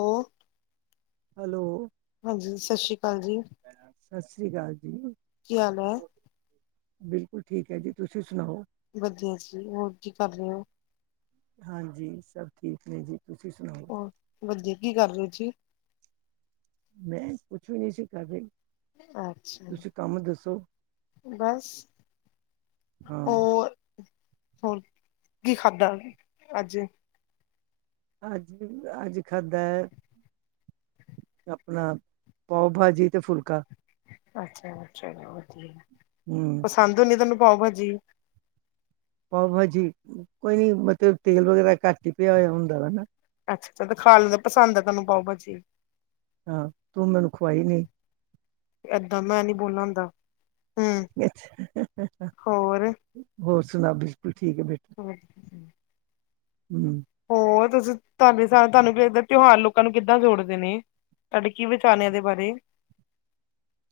ਓ hello. ਹਾਂਜੀ, ਸਸ਼ੀ ਕਾਲ ਜੀ। ਸੱਸ੍ਰੀ ਕਾਲ ਜੀ। ਕੀ ਹਾਲ ਹੈ ਬਿਲਕੁਲ ਠੀਕ ਹੈ ਜੀ, ਤੁਸੀ ਸੁਨਾਓ? ਵਦੀਆ ਜੀ, ਓਰ ਕੀ ਕਾਰ ਰੇ ਓ? ਹਾਂਜੀ ਸੱਬ ਠੀਕ ਨੇ ਜੀ, ਤੁਸੀ ਸੁਨਾਓ? ਔਰ, ਵਦੀਆ ਕੀ ਕਾਰ ਰੇ ਓ ਜੀ। ਮੈਂ ਕੁੱਛ ਵੀ ਨੀ ਸੀ ਕਾਰ ਰਈ। ਅੱਛਾ। ਤੁਸੀ ਕਾੱਮ ਦੱਸ ਬਾੱਸ, ਹਾਂ, ਓਰ ਹੋਰ, ਕੀ ਖਾਦਾ ਆੱਜ? ਆੱਜ, ਆੱਜ ਖਾਦੈ ਅਪਨਾ, ਪਾਓ-ਭਾਜੀ ਤੇ ਫੁਲਕਾ। ਅੱਛਾ, ਚਲੋ ਵਦੀਐ। ਹੂੰ। ਪਸਾਂਦ ਓਨੀ ਤਾਨੁੰ ਪਾਓ-ਭਾਜੀ। ਪਾਓ-ਭਾਜੀ, ਕੋਈ ਨੀ ਮਤਲ ਤੇਲ ਵਗੈਰਾ ਘਾੱਟ ਈ ਪੇਯਾ ਹੋਯਾ ਓਂਦਾ ਵਾ ਨਾ। ਅੱਛਾ‌ ਚਲੋ ਖਾ ਲੈਦਾ ਪਸਾਂਦ ਐ ਤੁਾਨੂੰ ਪਾਓ-ਭਾਜੀ। ਹਾਂ, ਤੂੰ ਮੈਨੂੰ ਖਵਾਈ ਨੀ। ਐਦਾ ਮੈਂ ਨੀ ਬੋਲਨਾ ਓਂਦਾ, ਹੂੰ, ਹੋਰ? ਹੋਰ ਸੁਨਾਓ, [unintelligible] ਠੀਕ ਏ ਬੇ ਹੋਰ ਹੂੰ, ਹੋਰ ਤੁਸੀ ਤੁਆਡੇ ਸਾ ਤੁਆਨੂੰ ਤਯੋਹਾਰ ਲੋਕਾ ਨੂੰ ਕਿੱਦਾ ਜੋੜਦੇ ਨੇ? ਤਾਡੇ ਕੀ ਵਿਚਾਰ ਨੇ ਐਦੇ ਬਾਰੇ।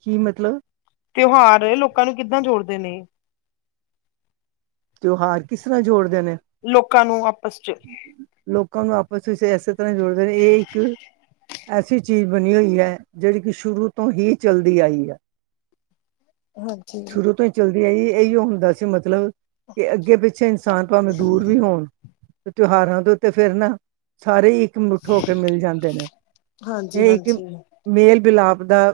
ਕੀ ਮਤਲਬ। ਤਯੋਹਾਰ ਲੋਕਾ ਨੂੰ ਕਿੱਦਾ ਜੋੜਦੇ ਨੇ। ਤਯੋਹਾਰ ਕਿਸ ਰਾ ਜੋੜਦੇ ਨੇ। ਲੋਕਾ ਨੂੰ ਆਪਸ ਚ। ਲੋਕਾ ਨੂੰ ਆਪਸ [unintelligible] ਐਸੇ ਤਰਾ ਈ ਜੋੜਦੇ ਨੇ ਏ ਇੱਕ ਐਸੀ ਚੀਜ ਬਨੀ ਓਈ ਐ ਜੜੀ ਕੀ ਸ਼ੁਰੂ ਤੋ ਹੀ ਚਲਦੀ ਆਈ ਆ [inaudible] ਸ਼ੁਰੂ ਤੋ ਈ ਚੱਲਦੀ ਆਈ ਐਯੋ ਹੁੰਦਾ ਸੀ ਮਤਲਬ ਕਿ ਅੱਗੇ ਪਿੱਛੇ ਇਨਸਾਨ ਪਾਵੇ ਦੂਰ ਵੀ ਹੋਣ ਤਯੋਹਾਰਾ ਦੇ ਉੱਤੇ ਫੇਰ ਨਾ, ਸਾਰੇ ਈ ਇੱਕ ਮੁੱਠ ਹੋਕੇ ਮਿਲ ਜਾਂਦੇ ਨੇ ਹਾਂਜੀ, [unintelligible] ਹਾਂਜੀ, ਮੇਲ ਵਿਲਾਪ ਦਾ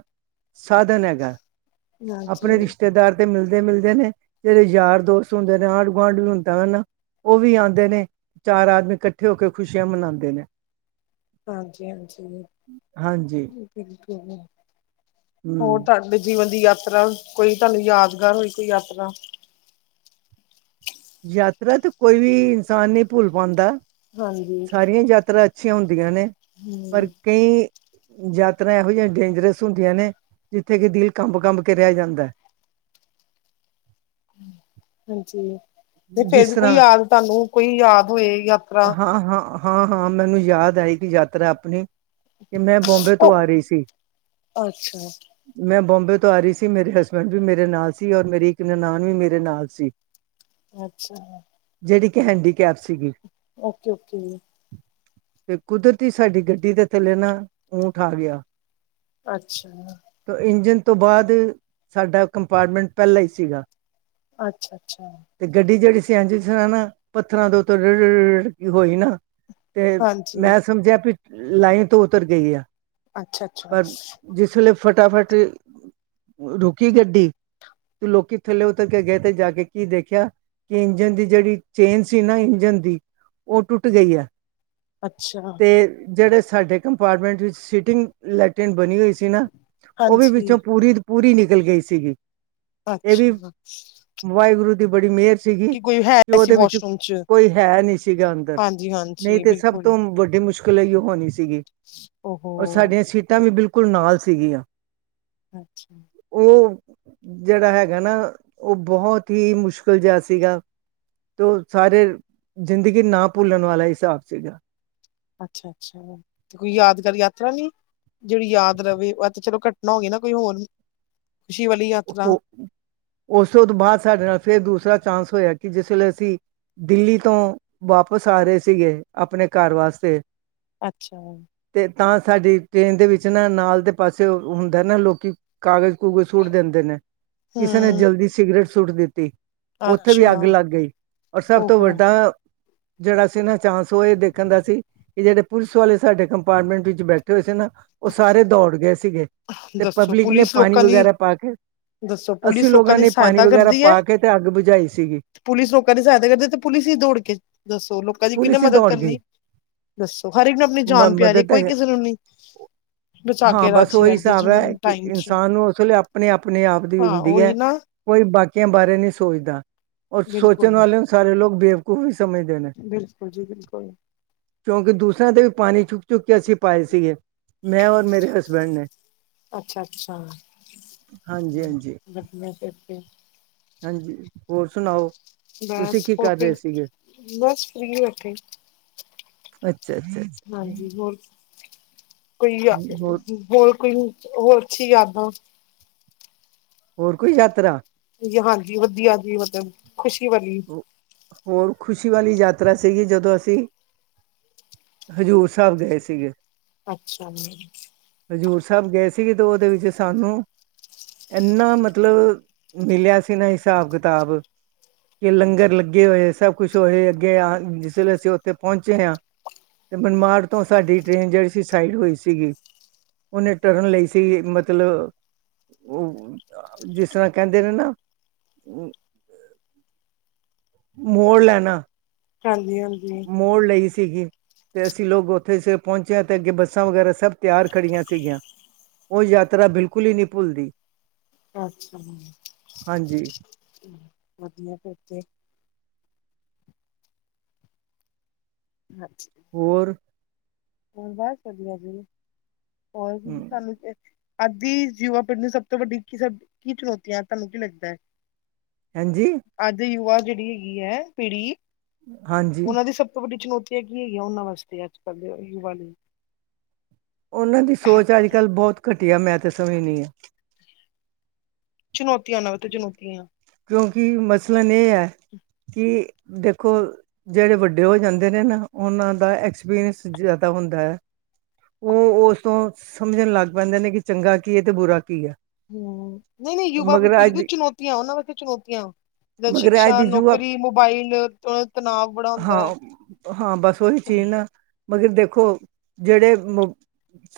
ਸਾਦਨ ਐਗੈ। ਅਪਨੇ ਹਾਂਜੀ, ਰਿਸ਼ਤੇਦਾਰ ਤੇ ਮਿਲਦੇ-ਮਿਲਦੇ ਨੇ ਜੜੇ ਯਾਰ ਦੋਸਤ ਹੁੰਦੇ ਨੇ ਆਂਡ ਗੁਆਂਢ ਵੀ ਹੁੰਦਾ ਵਾ ਨਾ ਓ ਵੀ ਆਂਦੇ ਨੇ ਚਾਰ ਆਦਮੀ ਕੱਠੇ ਹੋ ਕੇ ਖੁਸ਼ੀਆਂ ਮਨਾਂਦੇ ਨੇ। ਹਾਂਜੀ-ਹਾਂਜੀ, ਹਾਂਜੀ ਬਿਲਕੁਲ। ਹੋਰ ਹਮ ਤਾਡੇ ਜੀਵਨ ਦੀ ਯਾਤਰਾ ਕੋਈ ਤੁਆਨੂੰ ਯਾਦਗਾਰ ਹੋਈ ਕੋਈ ਯਾਤਰਾ। ਯਾਤਰਾ ਤੇ ਕੋਈ ਵੀ ਇਨਸਾਨ ਨੀ ਪੁੱਲ ਪਾਂਦਾ। ਹਾਂਜੀ। ਯਾਤਰਾ ਅੱਛੀਆਂ ਓਂਦੀਆਂ ਨੇ ਪਰ ਹੂੰ ਕਈ, ਯਾਤਰਾ ਐਹੋ ਜਿਹੀਆਂ ਡੇਂਜਰਸ ਸੁਂਦੀਆਂ ਨੇ ਜਿੱਥੇ ਕਿ ਦਿਲ ਕਾੱਬ-ਕਾੱਬ ਕੇ ਰੈ ਜਾਂਦੈ। ਹਾਂਜੀ ਤੇ ਜਿਸ ਫੇਰ ਕੋਈ ਤਰ੍ਹਾਂ ਯਾਦ ਤੁਹਾਨੂੰ ਕੋਈ ਯਾਦ ਹੋਏ ਯਾਤਰਾ। ਹਾਂ-ਹਾਂ ਹਾਂ-ਹਾਂ ਮੈਨੂੰ ਯਾਦ ਆਈ ਦੀ ਯਾਤਰਾ ਆਪਣੀ। ਕਿ ਮੈਂ ਬੋਂਬੇ ਤੋਂ ਆ ਉਹ ਰਹੀ ਸੀ। ਅੱਛਾ, ਮੈਂ ਬੋਬੇ ਤੋਂ ਆ ਰਹੀ ਸੀ ਮੇਰੇ ਹਸਬੈਂਡ ਵੀ ਮੇਰੇ ਨਾਲ ਸੀ ਔਰ ਮੇਰੀ ਇੱਕ ਨਨਾਨ ਵੀ ਮੇਰੇ ਨਾਲ ਸੀ। ਅੱਛਾ ਜਿਹੜੀ ਕਿ ਹੈਂਡੀਕੈਪ ਸੀਗੀ। ਓਕੇ-ਓਕੇ ਜੀ। ਤੇ ਕੁਦਰਤੀ ਸਾਡੀ ਗੱਡੀ ਦੇ ਥੱਲੇ ਨਾ ਊਠ ਆ ਗਿਆ। ਅੱਛਾ ਤਾਂ ਇੰਜਣ ਤੋਂ ਬਾਦ ਸਾਡਾ ਕੰਪਾਰਟਮੈਂਟ ਪਹਿਲਾ ਹੀ ਸੀਗਾ। ਅੱਛਾ-ਅੱਛਾ ਤੇ ਗੱਡੀ ਜਿਹੜੀ ਸੀ ਐਜ ਸੀ ਨਾ ਪੱਥਰਾਂ ਤੋਂ ਉਤੋਂ ਰੀ-ਰੀ ਕੇ ਹੋਈ ਨਾ। ਤੇ ਹਾਂਜੀ ਮੈਂ ਸਮਝਿਆ ਵੀ ਲਾਈਨ ਤੋਂ ਉਤਰ ਗਈ ਆ। ਅੱਛਾ-ਅੱਛਾ, ਪਰ ਅੱਛ ਜਿਸ ਲੇ ਫਟਾਫਟ ਰੁਕੀ ਗੱਡੀ ਤੇ ਲੋਕੀ ਥੱਲੇ ਉਥ ਕੇ ਗਏ ਤੇ ਜਾ ਕੇ ਕੀ ਦੇਖ ਖਿਆ ਕਿ ਇੰਜਣ ਦੀ ਜਿਹੜੀ ਚੇਨ ਸੀ ਨਾ ਇੰਜਨ ਦੀ ਉਹ ਟੁੱਟ ਗਈ ਹੈ। ਅੱਛਾ ਜਿਹੜੇ ਸਾਡੇ ਕੰਪਾਰਟਮੈਂਟ ਵਿੱਚ ਸੀਟਿੰਗ ਲੈਟਰਿਨ ਬਣੀ ਹੋਈ ਸੀ ਨਾ ਉਹ ਵੀ ਹਾਂਜੀ ਵਿੱਚੋਂ ਪੂਰੀ ਦੀ ਪੂਰੀ ਨਿਕਲ ਗਈ ਸੀਗੀ। ਇਹ ਵੀ ਅੱਛਾ ਵਾਹਿਗੁਰੂ ਦੀ ਬੜੀ ਮਿਹਰ ਸੀਗੀ ਕੋਈ ਹੈ ਕਿ ਸੀ ਉਹਦੇ ਵਿੱਚ ਵਾਸ਼ਰੂਮ ਚ ਕੋਈ ਹੈ ਨੀ ਸੀਗਾ ਅੰਦਰ, ਹਾਂਜੀ, ਨਹੀਂ ਹਾਂਜੀ ਤੇ ਸਭ ਬਿਲਕੁਲ ਤੋਂ ਵੱਡੀ ਮੁਸ਼ ਕਿਲ ਇਹੀਓ ਹੋਣੀ ਸੀਗੀ ਓਹੋ ਔਰ ਸਾਡੀਆਂ ਸੀਟਾਂ ਵੀ ਬਿਲਕੁਲ ਨਾਲ ਸੀਗੀਆ। ਅੱਛਾ ਉਹ ਜਿਹੜਾ ਹੈਗਾ ਨਾ ਉਹ ਬਹੁਤ ਹੀ ਮੁਸ਼ ਸ਼ਕਲ ਜਿਹਾ ਸੀਗਾ ਤੇ ਸਾਰੇ ਜ਼ਿੰਦਗੀ ਨਾ ਭੁੱਲਣ ਵਾਲਾ ਹਿਸਾਬ ਸੀਗਾ। ਅੱਛਾ-ਅੱਛਾ ਤੇ ਕੋਈ ਯਾਦਗਾਰੀ ਯਾਤਰਾ ਨੀ ਜਿਹੜੀ ਯਾਦ ਰਵੇ ਏਹ ਤੇ ਚਲੋ ਘਟਨਾ ਹੋ ਗ ਨਾ ਕੋਈ ਹੋਰ ਖ਼ੁਸ਼ੀ ਵਾਲੀ ਯਾਤਰਾ। ਉਹ ਉਸ ਤੋਂ ਬਾਦ ਸਾਡੇ ਨਾਲ ਫੇਰ ਦੂਸਰਾ ਚਾਂਸ ਹੋਇਆ ਕਿ ਜਿਸਲੇ ਅਸੀ ਦਿੱਲੀ ਤੋਂ ਵਾਪਿਸ ਆ ਰਹੇ ਸੀਗੇ ਆਪਣੇ ਘਰ ਵਾਸਤੇ। ਅੱਛਾ। ਤੇ ਤਾਂ ਸਾਡੀ ਟ੍ਰੇਨ ਦੇ ਵਿੱਚ ਨਾ ਨਾਲ ਦੇ ਪਾਸੇ ਹੁੰਦਾ ਨਾ ਲੋਕੀ ਕਾਗਜ਼ ਕੂਗਜ਼ ਸੁੱਟ ਨੇ ਦਿੰਦੇ ਕਿਸੇ ਕਿਸੇ ਨੇ ਹੂੰ ਜਲਦੀ ਸਿਗਰਟ ਸੁੱਟ ਦਿੱਤੀ। ਉੱਥੇ ਵੀ ਅੱਛਾ ਅੱਗ ਲੱਗ ਗਈ ਔਰ ਸਭ ਤੋਂ ਓਹੋ ਵੱਡਾ ਜਿਹੜਾ ਸੀਨਾ ਚਾਂਸ ਉਹ ਇਹ ਦੇਖਣ ਦਾ ਸੀ ਕਿ ਜਿਹੜੇ ਪੁਲਿਸ ਵਾਲੇ ਸਾਡੇ ਕੰਪਾਰਟਮੈਂਟ ਵਿੱਚ ਬੈਠੇ ਹੋਏ ਸੀ ਨਾ ਉਹ ਸਾਰੇ ਦੌੜ ਗਏ ਸੀਗੇ ਤੇ ਦੱਸੋ ਪਬਲਿਕ ਨੇ ਪੁਲਿਸ ਪਾਣੀ ਲੋਕਾਂ ਦੀ ਵਗੈਰਾ ਪਾ ਕੇ ਦੱਸੋ ਅਸੀਂ ਪੁਲਿਸ ਲੋਕਾਂ ਲੋਗਾ ਦੀ ਨੇ ਪਾਣੀ ਸਹਾਇਤਾ ਵਗੈਰਾ ਕਰਦੀ ਐ ਪਾ ਕੇ ਤੇ ਅੱਗ ਬੁਝਾਈ ਸੀਗੀ। ਪੁਲਿਸ ਲੋਕਾਂ ਦੀ ਸਹਾਇਤਾ ਕਰਦੀ ਇਥੇ ਪੁਲਿਸ ਹੀ ਦੌੜ ਕੇ ਦੱਸੋ ਲੋਕਾਂ ਦੀ ਕਿਹਨੇ ਪੁਲਿਸ ਹੀ ਮਦਦ ਦੌੜ ਗਈ ਕਰਨੀ। ਦੱਸੋ ਹਰ ਇੱਕ ਨੂੰ ਆਪਣੀ ਮ ਜਾਨ ਪਿਆਰੀ ਹੈ ਮਦਦ ਤਾਂ ਕੋਈ ਕਿਸੇ ਨੂੰ ਨੀ ਬਚਾ ਕੇ ਰਾ ਸੋਹੀ ਹਿਸਾਬ ਹੈ ਕਿ ਇਨਸਾਨ ਨੂੰ ਉਸ ਵੇਲੇ ਆਪਣੇ-ਆਪਣੇ ਆਪ ਦੀ ਹਾਂ ਹੁੰਦੀ ਹੈ। ਉਹੀ ਨਾ ਕੋਈ ਬਾਕੀਆਂ ਬਾਰੇ ਨੀ ਸੋਚਦਾ ਰ ਸੋਚਣ ਬਿਲਕੁਲ ਵਾਲਿਆਂ ਨੂੰ ਸਾਰੇ ਲੋਕ ਬੇਵਕੂਫ ਹੀ ਸਮਝਦੇ ਨੇ ਬਿਲਕੁਲ ਜੀ ਬਿਲਕੁਲ। ਕਿਉਂਕਿ ਦੂਸਰਿਆਂ ਤੇ ਵੀ ਪਾਣੀ ਚੁੱਕ-ਚੁੱਕ ਕੇ ਅਸੀਂ ਪਾਏ ਸੀਗੇ। ਮੈਂ ਔਰ ਮੇਰੇ ਹਸਬੈਂਡ ਨੇ। ਅੱਛਾ- ਅੱਛਾ ਹਾਂਜੀ ਹਾਂਜੀ ਵਧੀਆ ਤੇ ਫਿਰ। ਹਾਂਜੀ ਹੋਰ ਸੁਣਾਓ? ਬਸ ਤੁਸੀਂ ਕੀ ਕਰ ਓਕੇ ਰਹੇ ਸੀਗੇ? ਬਸ ਫਰੀ ਬੈਠੇ। ਅੱਛਾ-ਅੱਛਾ ਅ। ਹਾਂਜੀ ਹੋਰ ਕੋਈ ਯ ਹੋਰ ਹੋਰ ਕੋਈ ਹੋਰ ਅੱਛੀ ਯਾਦਾਂ। ਹੋਰ ਕੋਈ ਯਾਤਰਾ। ਜੀ ਹਾਂਜੀ ਵਧੀਆ ਕਿ ਮਤਲਬ ਖੁਸ਼ੀ ਵਾਲੀ। ਹੋਰ ਖੁਸ਼ੀ ਵਾਲੀ ਯਾਤਰਾ ਸਹੀ ਐ, ਜਦੋਂ ਅਸੀਂ। ਹਜ਼ੂਰ ਸਾਹਿਬ ਗਏ ਸੀਗੇ। ਅੱਛਾ- ਅੱਛਾ। ਹਜ਼ੂਰ ਸਾਹਿਬ ਗਏ ਸੀਗੇ ਦੋ ਦਿਨ ਤੇ ਵਿੱਚ ਸਾਨੂੰ ਇਨਾ ਮਤਲਬ ਮਿਲਿਆ ਸੀ ਨਾ ਹਿਸਾਬ- ਕਿਤਾਬ। ਕਿ ਲੰਗਰ ਲੱਗੇ ਹੋਏ ਸਭ ਕੁੱਛ ਹੋ ਰਹਾ ਅੱਗੇ ਆ ਜਿਸ ਵੇਲੇ ਅਸੀਂ ਉੱਥੇ ਪਹੁੰਚੇ ਹਾਂ। ਤੇ ਮਨਮਾੜ ਤੋਂ ਸਾਡੀ ਟ੍ਰੇਨ ਜਿਹੜੀ ਸੀ ਸਾਈਡ ਹੋਈ ਸੀਗੀ। ਉਹਨੇ ਟਰਨ ਲਈ ਸੀ ਮਤਲਬ। ਉਹ ਜਿਸ ਤਰ੍ਹਾਂ ਕਹਿੰਦੇ ਨੇ ਨਾ। ਮੋੜ ਲੈਣਾ। ਹਾਂਜੀ-ਹਾਂਜੀ। ਮੋੜ ਲਈ ਸੀਗੀ। ਤੇ ਅਸੀਂ ਲੋਕ ਉੱਥੇ ਪਹੁੰਚਿਆ ਤੇ ਅੱਗੇ ਬੱਸਾਂ ਵਗੈਰਾ ਸਭ ਤਿਆਰ ਖੜੀਆਂ ਸੀਗੀਆਂ। ਉ ਯਾਤਰਾ ਬਿਲਕੁਲ ਹੀ ਨਹੀਂ ਭੁੱਲਦੀ। ਅੱਛਾ ਹਾਂਜੀ ਵਧੀਆ ਫਿਰ ਤੇ। ਅੱਛਾ। ਹੋਰ ਹੋਰ ਬਸ ਵਧੀਆ ਜੀ ਹੋਰ ਹਮ ਸਾਨੂੰ ਅੱਜ ਦੀ ਯੀਵਾ ਪੀੜ੍ਹੀ ਨੂੰ ਸਭ ਤੋਂ ਵੱਡੀ ਸਭ ਕੀ ਚੁਣੌਤੀ ਹੈ ਤੁਹਾਨੂੰ ਕੀ ਲੱਗਦਾ ਹੈ। ਹਾਂਜੀ। ਅੱਜ ਦੀ ਯੁਵਾ ਜਿਹੜੀ ਹੈਗੀ ਹੈ ਪੀੜੀ ਹਾਂਜੀ ਉਹਨਾਂ ਦੀ ਸਭ ਵੱਡੀ ਚੁਣੌਤੀਆਂ ਕੀ ਹੈਗੀਆਂ ਉਹਨਾਂ ਵਾਸਤੇ ਅੱਜ ਕੱਲ ਦੇ ਯੁਵਾ ਲਈ ਉਹਨਾਂ ਦੀ ਸੋਚ ਅੱਜ ਕੱਲ੍ਹ ਬਹੁਤ ਘਟੀਆ ਮੈਂ ਤੇ ਸਮਝਣੀ ਆ ਚੁਣੌਤੀਆਂ ਨਵ ਤੇ ਚੁਣੌਤੀਆਂ। ਕਿਉਂਕਿ ਮਸਲਨ ਇਹ ਹੈ ਕਿ ਦੇਖੋ ਜਿਹੜੇ ਵੱਡੇ ਹੋ ਜਾਂਦੇ ਨੇ ਨਾ ਉਹਨਾਂ ਦਾ ਐਕਸਪੀਰੀਅੰਸ ਜ਼ਿਆਦਾ ਹੁੰਦਾ ਹੈ। ਉਹ ਉਸ ਤੋਂ ਸਮਝਣ ਲੱਗ ਪੈਂਦੇ ਨੇ ਕਿ ਚੰਗਾ ਕੀ ਹੈ ਤੇ ਬੁਰਾ ਕੀ ਹੈ। ਹਮ ਨਹੀਂ ਨਹੀਂ ਯੁਵਾ ਮਗਰ ਅੱਜ ਪੀੜੀ ਚੁਣੌਤੀਆਂ ਉਹਨਾਂ ਵਾਸਤੇ ਚੁਣੌਤੀਆਂ, ਮਗਰ ਅੱਜ ਸ਼ਿਕਸ਼ਾ ਦੀ ਯੁਵਾ ਨੌਕਰੀ ਮੋਬਾਈਲ ਤਣਾਵ ਬੜਾ ਹੁੰਦਾ ਹਾਂ ਹੈ। ਹਾਂ ਬਸ ਉਹੀ ਚੀਨ ਮਗਰ ਦੇਖੋ ਜਿਹੜੇ,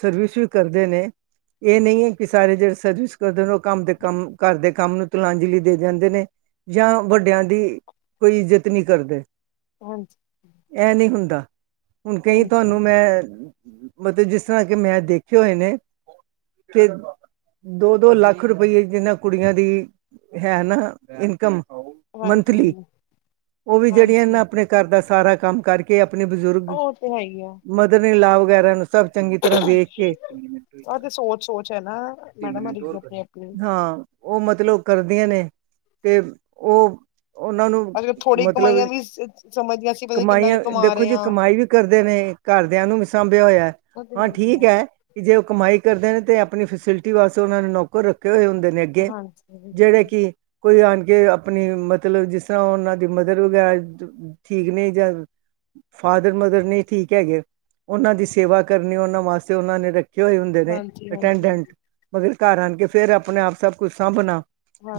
ਸਰਵਿਸ ਵੀ ਕਰਦੇ ਨੇ, ਇਹ ਨਹੀਂ ਹੈ, ਕਿ ਸਾਰੇ ਜਿਹੜੇ ਸਰਵਿਸ ਕਰਦੇ ਉਹ ਕੰਮ ਦੇ ਕੰਮ ਘਰ ਦੇ ਕੰਮ ਨੂੰ ਤਲਾਂਜਲੀ ਦੇ ਜਾਂਦੇ ਨੇ ਜਾ ਵੱਡਿਆਂ ਦੀ ਕੋਈ ਇੱਜਤ ਨਹੀਂ ਕਰਦੇ ਹਾਂਜੀ ਇਹ ਨਹੀਂ ਹੁੰਦਾ ਹੁਣ ਕਈ ਤੁਹਾਨੂੰ ਹਾਂਜੀ-ਹਾਂਜੀ-ਹਾਂਜੀ। ਮੈਂ ਮਤਲਬ ਜਿਸ ਤਰ੍ਹਾਂ ਕਿ ਮੈਂ ਦੇਖੇ ਹੋਏ ਨੇ ਕਿ ਦੋ-ਦੋ ਲੱਖ ਰੁਪਈਏ ਜਿਨਾਂ ਕੁੜੀਆਂ ਦੀ ਹੈ ਨਾ ਇਨਕਮ ਹਾਂਜੀ, ਮੰਥਲੀ ਹਾਂਜੀ ਓ ਵੀ ਜੜੀਆਂ ਨਾ ਹਾਂਜੀ ਆਪਣੇ ਘਰ ਦਾ ਸਾਰਾ ਕੰਮ ਕਰ ਕੇ ਆਪਣੇ ਬਜ਼ੁਰਗ ਉਹ ਤੇ ਹੈ ਹੀ ਆ ਮਦਰ ਇਨ ਲਾ ਵਗੈਰਾ ਨੂੰ ਸਭ ਚੰਗੀ ਤਰ੍ਹਾਂ ਵੇਖ ਕੇ, ਆਹ ਤੇ ਸੋਚ-ਸੋਚ ਹੈ ਨਾ ਮੈਡਮ ਹਰੀ ਦੀ ਆਪਣੀ-ਆਪਣੀ। ਹਾਂ ਓ ਮਤਲਬ ਕਰਦੀਆਂ ਨੇ ਤੇ ਓ ਅੱਜ ਕੱਲ ਥੋੜ੍ਹੀ ਕਮਾਈਆਂ ਵੀ ਸ ਸਮਝਦੇ ਆ ਅਸੀਂ ਪਤਾ ਨੀ ਕਿੰਨਾ ਕੁ ਕਮਾਈਆਂ ਕਮਾ ਦੇਖੋ ਰਏ ਜੀ ਆਂ। ਕਮਾਈ ਵੀ ਕਰਦੇ ਨੇ, ਘਰਦਿਆਂ ਨੂੰ ਵੀ ਸਾਂਭੇਆ ਹੋਏਐ। ਉਹ ਤੇ ਹਾਂ, ਹੈ ਹੀ ਠੀਕ ਹੈ, ਐ। ਕਿ ਜੇ ਓ ਕਮਾਈ ਕਰਦੇ ਨੇ ਤੇ ਆਪਣੀ ਫਸਿਲਟੀ ਵਾਸਤੇ ਓਨਾਂ ਨੇ ਨੌਕਰ ਰੱਖੇ ਹੋਏ ਹੁੰਦੇ ਨੇ ਅੱਗੇ ਹਾਂਜੀ ਜੇੜੇ ਬਿਲਕੁਲ ਕਿ ਕੋਈ ਆਨ ਕੇ ਆਪਣੀ ਮਤਲਬ ਜਿਸ ਤਰ੍ਹਾਂ ਓਨਾਂ ਦੀ ਮਦਦ ਵਗੈ ਠੀਕ ਨੀ [unintelligible] ਫਾਦਰ, ਮਦਰ ਨੀ ਠੀਕ ਹੈਗੇ, ਓਨਾਂ ਦੀ ਸੇਵਾ ਕਰਨੀ, ਓਨਾਂ ਵਾਸਤੇ ਓਨਾਂ ਨੇ ਰੱ ਖ਼ੇ ਹੋਏ ਹੁੰਦੇ ਨੇ ਅਟੈਂਡੈਂਟ ਹਾਂਜੀ-ਹਾਂਜੀ। ਮਗਰ ਘਰ ਆਨ ਕੇ ਫੇਰ ਆਪਣੇ ਆਪ ਸਭ ਕੁਛ ਸਾਂਭਨਾ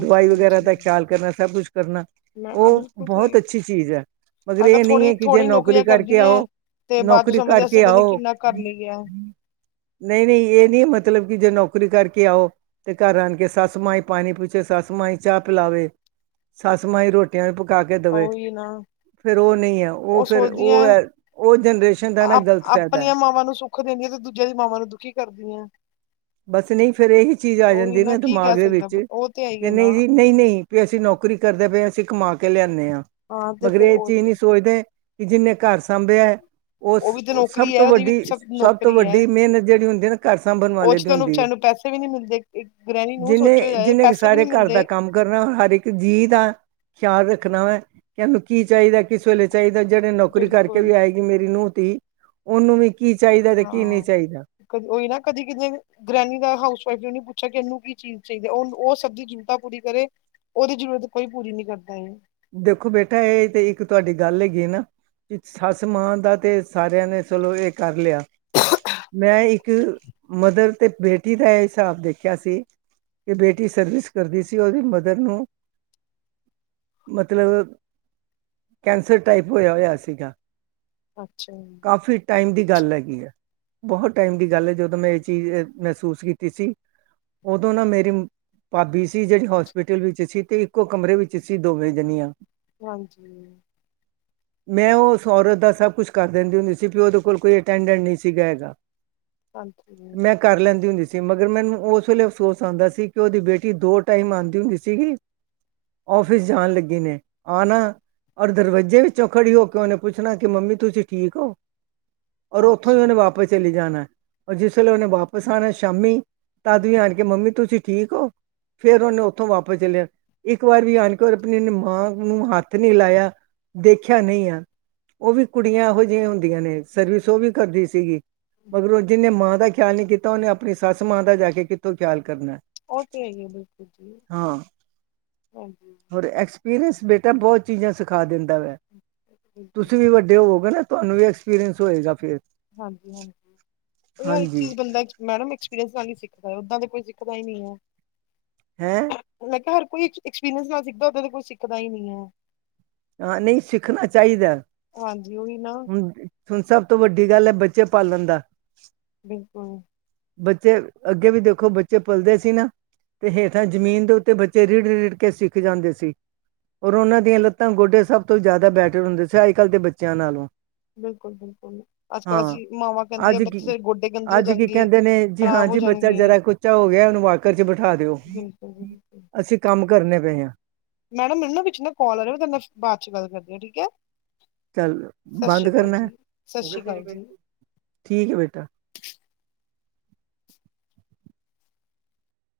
ਦਵਾਈ ਵਗੈਰਾ ਦਾ ਖਿਆਲ ਕਰਨਾ, ਸਭ ਕੁਛ ਕਰਨਾ ਮੈਂ ਆ ਓ ਬਿਲਕੁਲ ਬੋਹੋਤ ਸਹੀ ਅੱਛੀ ਚੀਜ਼ ਐ। ਮਗਰ ਅੱਜ-ਕੱਲ ਏ ਨੀ ਐ ਕਿ ਜੇ ਥੋੜੀ-ਥੋੜ੍ਹੀ ਨੌਕਰੀ ਨੌਕਰੀਆਂ ਕਰਕੇ ਕਰਦੀ ਹੈ। ਆਓ ਤੇ ਬਾਅਦ ਚੋਂ ਨੌਕਰੀ ਸਮਝਦੇ ਅਸੀਂ ਕਰਕੇ ਪਤਾ ਨੀ ਆਓ ਕਿੰਨਾ ਕਰ ਲਈਏ। ਨਈ-ਨਈ ਏ ਨੀ ਮਤਲਬ ਕਿ ਜੇ ਨੌਕਰੀ ਕਰਕੇ ਆਓ ਤੇ ਘਰ ਆਨ ਕੇ ਸੱਸ ਮਾਂ ਈ ਪਾਣੀ ਪੁੱਛੇ, ਸੱਸ ਮਾਂ ਈ ਚਾਅ ਪਿਲਾਵੇ, ਸੱਸ ਮਾਂ ਈ ਰੋ ਟੀਆਂ ਪਕਾ ਕੇ ਦਵੇ। ਹੀਨਾ ਫੇਰ ਓ ਨਈ ਐ। ਓ ਫੇਰ ਓ ਐ, ਓ ਜਨਰੇਸ਼ਨ ਦਾ ਨਾ ਏੱਕ ਆਪ ਗਲਤ ਫੈਦਾ ਐ। ਆਪਣੀਆਂ ਮਾਵਾਂ ਨੂੰ ਸੁ ਖ ਦੇਂਦੀਐ ਤੇ ਦੂਜੇਆਂ ਦੀ ਮਾਵਾਂ ਨੂੰ ਦੁਖੀ ਕਰਦੀਐਂ। ਬਸ ਨਈ ਫੇਰ ਏਹੀ ਚੀਜ਼ ਆ ਉਹੀ ਜਾਂਦੀ ਏ ਨਾ ਕੀ ਦਿਮਾਗ ਕਹਿ ਦੇ ਸਕਦਾ ਵਿੱਚ। ਉਹ ਤੇ ਹੈ ਹੀ ਹੈ ਕੇਂਦੇ ਨਾ ਜੀ ਨਈ-ਨਈ ਵੀ ਅਸੀ ਨੌਕਰੀ ਕਰਦੇ ਪਏ ਆਂ। ਅਸੀ ਕਮਾ ਕੇ ਲਿਆਨੇ ਆਂ। ਹਾਂ ਤੇ ਮਗਰ ਫੇਰ ਏ ਚੀਜ਼ ਉਹੀ ਨੀ ਸੋਚਦੇ ਕਿ ਜਿੰਨੇ ਘਰ ਸਾਂਭੇਐ ਓਸ ਉਹ ਵੀ ਤੇ ਓ ਸਭ ਨੌਕਰੀ ਤੋਂ ਹੈ ਉਹਦੀ ਵੀ ਵੱਡੀ, ਸਭ ਤੋਂ ਨੌਕਰੀ ਵੱਡੀ ਮੇਨਤ ਜੜੀ ਹੁੰਦੀ ਏ ਨਾ ਘਰ ਸਾਂਭਨ ਵਾਲੇ ਦੀ ਤੇ ਓਨੂੰ ਹੁੰਦੀ ਹੈ ਵਿਚਾਰੀ ਨੂੰ ਪੈਸੇ ਵੀ ਨੀ ਮਿਲਦੇ ਏੱਕ, ਏੱਕ ਗ੍ਰੈਨੀ ਨੂੰ। ਜਿਹਨੇ ਸੋਚੇਯਾ ਜਾਏ ਜਿਹਨੇ ਪੈਸੇ ਵੀ ਨੀ ਸਾਰੇ ਘਰ ਦਾ ਮਿਲਦੇ ਕੰਮ ਕਰਨਾ ਹਰ ਏੱਕ ਜੀਅ ਦਾ ਖਿਆਲ ਰੱਖਣਾ ਵੈ ਕੈਨੂੰ ਕੀ ਚਾਈਦੈ। ਕਿਸ ਵੇਲੇ ਚਾਈਦੇ, ਜੜੇ ਨੌਕਰੀ ਕਰਕੇ ਬਿਲਕੁਲ ਵੀ ਆਏਗੀ ਮੇਰੀ ਨੂੰਹ-ਧੀ ਓਨੂੰ ਵੀ ਕੀ ਚਾਈਦੈ ਤੇ ਕੀ ਨਈ ਹਾਂ ਚਾਈਦਾ। ਕਦੀ ਓਈ ਨਾ, ਕਦੀ ਕਿਦੇ ਗ੍ਰੈਨੀ ਦਾ ਹਾਊਸ ਵਾਈਫ਼ ਜੇ ਨੀ ਪੁੱਛੇ ਕੇ ਏਨੂੰ ਕੀ ਚੀਜ਼ ਚਾਈਦੀ ਐ, ਓਨੂ ਓ ਸਭ ਦੀ ਜ਼ਰੂਰਤਾਂ ਪੂਰੀ ਕਰੇ। ਓਦੀ ਜ਼ਰੂਰਤ ਕੋਈ ਪੂਰੀ ਨੀ ਕਰਦਾ ਇਵੇਂ। ਦੇਖੋ ਬੇਟਾ ਏ ਤੇ ਇੱਕ ਤੁਆਡੀ ਗੱਲ ਹੈਗੀ ਏ ਨਾ। ਇੱਕ ਸੱਸ ਮਾਂ ਦਾ ਤੇ ਸਾਰਿਆਂ ਨੇ ਚਲੋ ਏ ਕਰ ਲਿਆ ਮੈਂ ਇੱਕ ਮਦਰ ਤੇ ਬੇਟੀ ਦਾ ਏ ਹਿਸਾਬ ਦੇਖਿਆ ਸੀ। ਏ ਬੇਟੀ ਸਰਵਿਸ ਕਰਦੀ ਸੀ ਓਦੀ ਮਦਰ ਨੂੰ ਮਤਲਬ ਕੈਂਸਰ ਟਾਈਪ ਹੋਏਆ, ਹੋਏਆ ਸੀਗਾ। ਅੱਛਾ। ਕਾਫੀ ਟਾਈਮ ਦੀ ਗੱਲ ਹੈਗੀ ਏ। ਬੋਹੋਤ ਟਾਈਮ ਦੀ ਗੱਲ ਐ ਜਦੋਂ ਮੈਂ ਐ ਚੀਜ਼ ਅ ਮਹਿਸੂਸ ਕੀਤੀ ਸੀ। ਓਦੋਂ ਨਾ ਮੇਰੀ ਪਾਬੀ ਸੀ ਜੜੀ ਹੋਸਪਿਟਲ ਵਿੱਚ ਸੀ ਤੇ ਇੱਕੋ ਕਮਰੇ ਵਿੱਚ ਸੀ ਦੋਵੇਂ ਜਨੀਆ। ਹਾਂਜੀ। ਮੈਂ ਓ ਓਸ ਔਰਤ ਦਾ ਸਭ ਕੁਛ ਕਰ ਦੇਂਦੀ ਹੁੰਦੀ ਸੀ ਬੀ ਓਦੇ ਕੋਲ ਕੋਈ ਅਟੈਂਡੈਂਟ ਨਈ ਸੀਗਾ ਹੈਗਾ। [unintelligible] ਮੈਂ ਕਰ ਲੈਂਦੀ ਹੁੰਦੀ ਸੀ। ਮਗਰ ਮੈਨੂੰ ਓਸ ਵੇਲੇ ਅਫਸੋਸ ਆਂਦਾ ਸੀ ਕਿ ਓਦੀ ਬੇਟੀ ਦੋ ਟਾਈਮ ਆਂਦੀ ਹੁੰਦੀ ਸੀਗੀ। ਓਫਿਸ ਜਾਣ ਲੱਗੇ ਨੇ, ਆਣਾ। ਔਰ ਦਰਵਜੇ ਵਿੱਚੋਂ ਖੜੀ ਹੋ ਕੇ ਓਨੇ ਪੁੱਛਣਾ ਕਿ ਮੰਮੀ ਤੁਸੀ ਠੀਕ ਓ। ਔਰ ਅੱਛਾ ਓਥੋਂ ਈ ਓਨੇ ਵਾਪਸ ਚਲੀ ਜਾਨੈ। ਔਰ ਜਿਸ ਵੇਲੇ ਓਨੇ ਵਾਪਸ ਆਨੈ ਸ਼ਾਮੀ ਤਦ ਵੀ ਆਣ ਕੇ ਮੰਮੀ ਤੁਸੀ ਠੀਕ ਓ। ਫੇਰ ਓਨੇ ਓਥੋਂ ਵਾਪਸ ਚੱਲੇ ਜਾ ਇੱਕ ਵਾਰ ਵੀ ਆਨ ਕਰ ਆਪਣੀ ਇਨੇ ਮਾਂ ਨੂੰ ਹੱਥ ਨੀ ਲਾਏਆ, ਦੇਖੇਆ ਨਈ ਐ। ਓ ਵੀ ਕੁੜੀਆਂ ਐਹੋ ਜਿਈਆਂ ਹੁੰਦੀਆਂ ਨੇ ਸਰਵਿਸ ਓ ਵੀ ਕਰਦੀ ਸੀਗੀ। ਮਗਰ ਓ ਜਿੰਨੇ ਮਾਂ ਦਾ ਖਿਆਲ ਨੀ ਕੀਤਾ ਓਨੇ ਆਪਣੀ ਸੱਸ ਮਾਂ ਦਾ ਜਾ ਕੇ ਕਿੱਥੋਂ ਖ਼ਿਆਲ ਕਰਨੈ। ਓ ਤੇ ਹੈਗੀ ਬਿਲਕੁਲ ਜੀ। ਹਾਂਜੀ। ਔਰ ਐਕਸਪੀਰੀਅੰਸ ਬੇਟਾ ਬੋਤ ਚੀਜ਼ਾਂ ਸਿਖਾ ਦਿੰਦਾ ਵੈ। ਬਿਲਕੁਲ ਤੁਸੀ ਵੀ ਵੱਡੇ ਹੋਵੋਗੇ ਨਾ ਤੁਆਨੂੰ ਵੀ ਐਕਸਪੀਰੀਅੰਸ ਹੋਏਗਾ ਫੇਰ। ਹਾਂਜੀ-ਹਾਂਜੀ ਕੋਈ ਹਰ ਏੱਕ ਚੀਜ਼ ਬੰਦਾ ਮੈਡਮ ਐਕਸਪੀਰੀਅੰਸ ਨਾਲ ਈ ਸਿੱਖਦੈ, ਓਦਾਂ ਤੇ ਕੋਈ ਸਿੱਖਦਾ ਈ ਨਈ ਐ। ਹੈਂ! ਮੈ ਕਿਆ ਹਰ ਕੋਈ ਐਕਸ, ਐਕਸਪੀਰੀਅੰਸ ਨਾਲ ਸਿੱਖਦੈ ਓਦਾਂ ਤਾਂ ਕੋਈ ਸਿੱਖਦਾ ਈ ਨੀ ਐ। ਹਾਂ ਨਈ ਸਿੱਖਨਾ ਚਾਈਦੈ, ਹਾਂਜੀ ਉਹੀ ਨਾ ਹੂੰ। ਹੁਣ ਸਭ ਤੋਂ ਵੱਡੀ ਗੱਲ ਐ ਬੱਚੇ ਪਾਲਨ ਦਾ ਬਿਲਕੁਲ। ਬੱਚੇ, ਅੱਗੇ ਵੀ ਦੇਖੋ ਬੱਚੇ ਪਲਦੇ ਸੀ ਨਾ। ਤੇ ਹੇਠਾਂ ਜਮੀਨ ਦੇ ਉੱਤੇ ਬੱਚੇ ਰਿੜ-ਰਿੜ ਕੇ ਸਿੱਖ ਜਾਂਦੇ ਸੀ ਔਰ ਓਨਾਂ ਦੀਆਂ ਲੱ ਤਾਂ, ਗੋਡੇ ਸਭ ਤੋਂ ਜਾਦਾ ਬੈਟਰ ਹੁੰਦੇ ਸੀ ਅੱਜ ਕਾੱਲ ਦੇ ਬੱਚੇਆਂ ਨਾਲੋਂ। ਬਿਲਕੁਲ-ਬਿਲਕੁਲ ਅੱਜ ਕੱਲ੍ਹ ਹਾਂ ਅਸੀਂ ਮਾਵਾਂ ਕੈਂਦੀਆ ਅੱਜ ਕੀ ਬੱਚੇ ਤੇਰੇ ਗੋਡੇ ਗੰਦੇ ਹੋ ਅੱਜ ਕੀ ਜਾਣਗੇ। ਕਹਿੰਦੇ ਨੇ ਜੀ ਹਾਂ ਖ਼ਰਾਬ ਹੋ ਜੀ ਬੱਚਾ ਜਾਣਗੇ ਜਰਾ ਕੁ ਉੱਚਾ ਹੋ ਗੇਆ ਓਨੂੰ ਵਾਕਰ 'ਚ ਬਠਾ ਦੇਓ। ਬਿਲਕੁਲ ਜੀ ਬਿਲਕੁਲ ਅਸੀ ਕੰਮ ਕਰਨੇ ਪਏ ਆਂ। ਮੈਡਮ ਮੈਨੂੰ ਨਾ ਵਿੱਚ ਨਾ ਕੋਲ ਆ ਰਿਆ। ਮੈਂ ਤੁਆਡੇ ਨਾਲ ਬਾਦ 'ਚ ਗੱਲ ਕਰਦੀ ਆਂ ਠੀਕ ਐ। ਚੱਲ ਬੰਦ ਕਰਨੈ? ਜੀ ਸਤਿ ਸ਼੍ਰੀ ਅਕਾਲ ਜੀ ਠੀਕ ਐ ਬੇਟਾ।